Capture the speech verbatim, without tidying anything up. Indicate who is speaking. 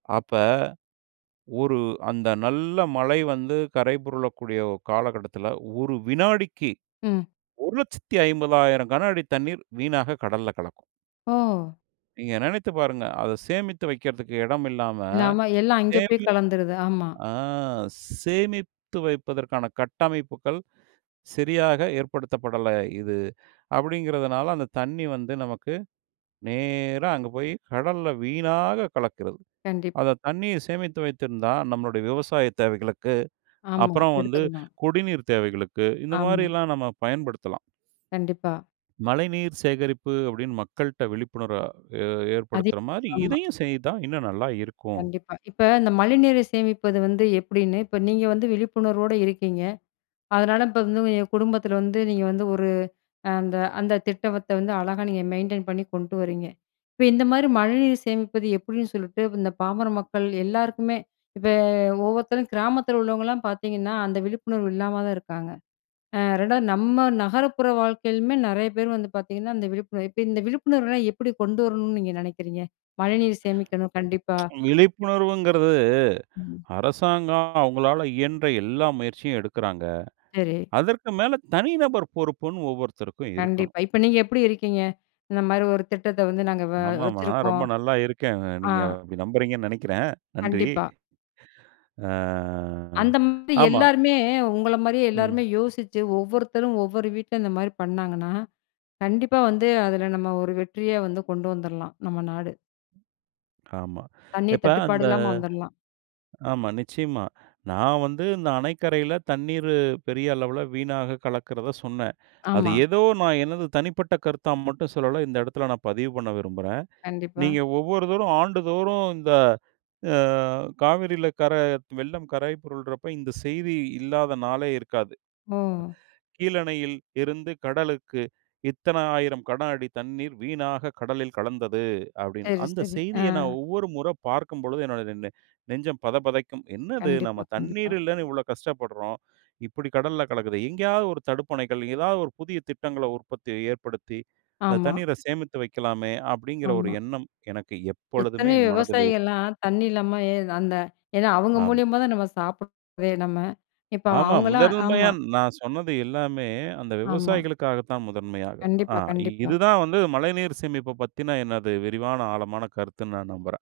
Speaker 1: அப்ப ஒரு அந்த நல்ல மழை வந்து கரை பொரலக்கூடிய காலகட்டத்தில ஒரு வினாடிக்கி
Speaker 2: ம்.
Speaker 1: ஒரு லட்சத்தி ஐம்பதாயிரம் கனஅடி தண்ணீர் வீணாக கடல்ல கலக்கும்.
Speaker 2: ஓ!
Speaker 1: நீங்க நெனைச்சு பாருங்க அதை சேமித்து வைக்கிறதுக்கு எடம் இல்லாம.
Speaker 2: இல்லாம எல்லாம் அங்கே போய்
Speaker 1: சேமி
Speaker 2: கலந்துருது, ஆமா.
Speaker 1: ஆ சேமித்து வைப்பதற்கான கட்டமைப்புகள் சரியாக ஏற்படுத்தப்படல இது அப்படிங்கிறதுனால, அந்த தண்ணி வந்து நமக்கு நேரா அங்கே போய் கடல்ல வீணாக கலக்கிறது.
Speaker 2: கண்டிப்பா.
Speaker 1: அதை தண்ணியை சேமித்து வைத்திருந்தா நம்மளுடைய விவசாய தேவைகளுக்கு,
Speaker 2: ஆமா
Speaker 1: அப்புறம் வந்து
Speaker 2: எடுத்துக்கலாம்.
Speaker 1: குடிநீர் தேவைகளுக்கு இந்த
Speaker 2: ஆமா.
Speaker 1: மாதிரிலாம் நம்ம பயன்படுத்தலாம்.
Speaker 2: கண்டிப்பா.
Speaker 1: மழைநீர் சேகரிப்பு அப்டின்னு மக்கள்கிட்ட விழிப்புணர்வ
Speaker 2: அதே
Speaker 1: ஏற்படுத்துற மாதிரி
Speaker 2: ஆமா.
Speaker 1: இதையும் செய்தா, இன்னும் நல்லா இருக்கும்.
Speaker 2: கண்டிப்பா. இப்ப இந்த மழைநீரை சேமிப்பது வந்து எப்டின்னு இப்போ நீங்க வந்து விழிப்புணர்வோட இருக்கீங்க. அதனால இப்ப வந்து எங்க குடும்பத்தில வந்து நீங்க வந்து ஒரு அந்த அந்த திட்டவத்த வந்து அழகா நீங்க மெயின்டெயின் பண்ணி கொண்டு வர்றீங்க. இப்ப இந்த மாதிரி மழைநீர் சேமிப்பது எப்படின்னு சொல்லிட்டு இந்த பாமர மக்கள் எல்லாருக்குமே, இப்ப ஒவ்வொருத்தரும் கிராமத்தில உள்ளவங்கலாம் பார்த்தீங்கன்னா, அந்த விழிப்புணர்வு இல்லாம தான் இருக்காங்க. அ ரெண்டாவது நம்ம நகரப்புற வாழ்க்கையிலயுமே நிறைய பேர் வந்து பார்த்தீங்கன்னா, அந்த விழிப்புணர்வு இப்ப இந்த விழிப்புணர்வுலாம் எப்டி கொண்டு வரணும்ன்னு நீங்க நெனைக்கிறீங்க? மழைநீர் சேமிக்கணும் கண்டிப்பா.
Speaker 1: விழிப்புணர்வுங்கிறது
Speaker 2: ம்.
Speaker 1: அரசாங்கம் அவங்களால இயன்ற எல்லா முயற்சியும் எடுக்குறாங்க.
Speaker 2: சரி.
Speaker 1: அதற்கு மேல தனி நபர் பொறுப்புன்னு ஒவ்வொருத்தருக்கும் இருக்கணும்.
Speaker 2: கண்டிப்பா. இப்ப நீங்க எப்டி இருக்கீங்க? இந்த மாரி ஒரு திட்டத்தை வந்து நாங்க வ
Speaker 1: ஆமாமா. நான்
Speaker 2: வச்சுருக்கோம்.
Speaker 1: ரொம்ப நல்லா இருக்கேன்.
Speaker 2: ஆ.
Speaker 1: நீங்க நம்புறேன்னு நெனைக்கிறேன். நன்றி.
Speaker 2: கண்டிப்பா.
Speaker 1: ஆ
Speaker 2: அந்த மாதிரி
Speaker 1: ஆமா.
Speaker 2: எல்லோருமே உங்கள மாதிரியே
Speaker 1: ம்.
Speaker 2: எல்லாருமே, யோசிச்சு ஒவ்வொருத்தரும் ஒவ்வொரு வீட்ல இந்த மாரி பண்ணாங்கன்னா, கண்டிப்பா வந்து அதில நம்ம ஒரு வெற்றியா வந்து கொண்டு வந்துரலாம் நம்ம நாடு.
Speaker 1: ஆமா.
Speaker 2: தண்ணீர்
Speaker 1: இப்ப
Speaker 2: தட்டுப்பாடு
Speaker 1: அந்த
Speaker 2: இல்லாமல் வந்துரலாம்.
Speaker 1: ஆமா, நிச்சயமா. நான் வந்து இந்த அணைக்கரையில தண்ணீர் பெரிய அளவில வீணாக கலக்கிறதை சொன்னேன். அது
Speaker 2: ஆமா.
Speaker 1: ஏதோ நான் எனது தனிப்பட்ட கருத்தா மட்டும் சொல்லல்ல. இந்த இடத்தில் நான் பதிவு பண்ண விரும்புறேன்.
Speaker 2: கண்டிப்பா.
Speaker 1: நீங்க ஒவ்வொரு தோறும் ஆண்டுதோறும் இந்த அ காவிரியில கர வெள்ளம் கரை புரல்றப்ப இந்த செய்தி இல்லாத நாளே இருக்காது.
Speaker 2: ஓ!
Speaker 1: கீழணையில் இருந்து கடலுக்கு இத்தன ஆயிரம் கட அடி தண்ணீர் வீணாக கடலில் கலந்தது அப்டின்னு,
Speaker 2: சரி,
Speaker 1: அந்த
Speaker 2: சரி ஆ.
Speaker 1: செய்தியை நான் ஒவ்வொரு முற பார்க்கும் பொழுது என்னுடைய நெஞ்சம் பதபதக்கும். என்னது
Speaker 2: கண்டிப்பா,
Speaker 1: நம்ம
Speaker 2: கண்டிப்பா.
Speaker 1: தண்ணீர் இல்லன்னு இவ்வளோ கஷ்டப்படுறோம். இப்டி கடல்ல கலக்குதே. எங்கேயாவது ஒரு தடுப்பணைகள் ஏதாவது ஒரு புதிய திட்டங்களை உற்பத்தி ஏற்படுத்தி, அந்த
Speaker 2: ஆமா.
Speaker 1: தண்ணீர சேமித்து வைக்கலாமே, அப்டின்கிற ஒரு
Speaker 2: ஆமா.
Speaker 1: எண்ணம் எனக்கு எப்பொழுதுமே
Speaker 2: எத்தனையோ
Speaker 1: என் மனதில் இருக்கும்
Speaker 2: விவசாயிகள்லாம் தண்ணி இல்லாம எ அந்த ஏன்னா அவங்க
Speaker 1: ஆமா.
Speaker 2: மூலியமா தான் நம்ம சாப்பிடுறதே நம்ம. இப்போ
Speaker 1: ஆமா.
Speaker 2: அவங்களலாம்
Speaker 1: முதன்மையா
Speaker 2: ஆமா.
Speaker 1: நான் சொன்னது எல்லாமே அந்த
Speaker 2: ஆமா.
Speaker 1: விவசாயிகளுக்காக தான் முதன்மையாக. அ
Speaker 2: கண்டிப்பா, கண்டிப்பா.
Speaker 1: இது தான் வந்து மழைநீர் சேமிப்பு பத்தின எனது விரிவான ஆழமான கருத்துன்னு நான் நம்புறேன்.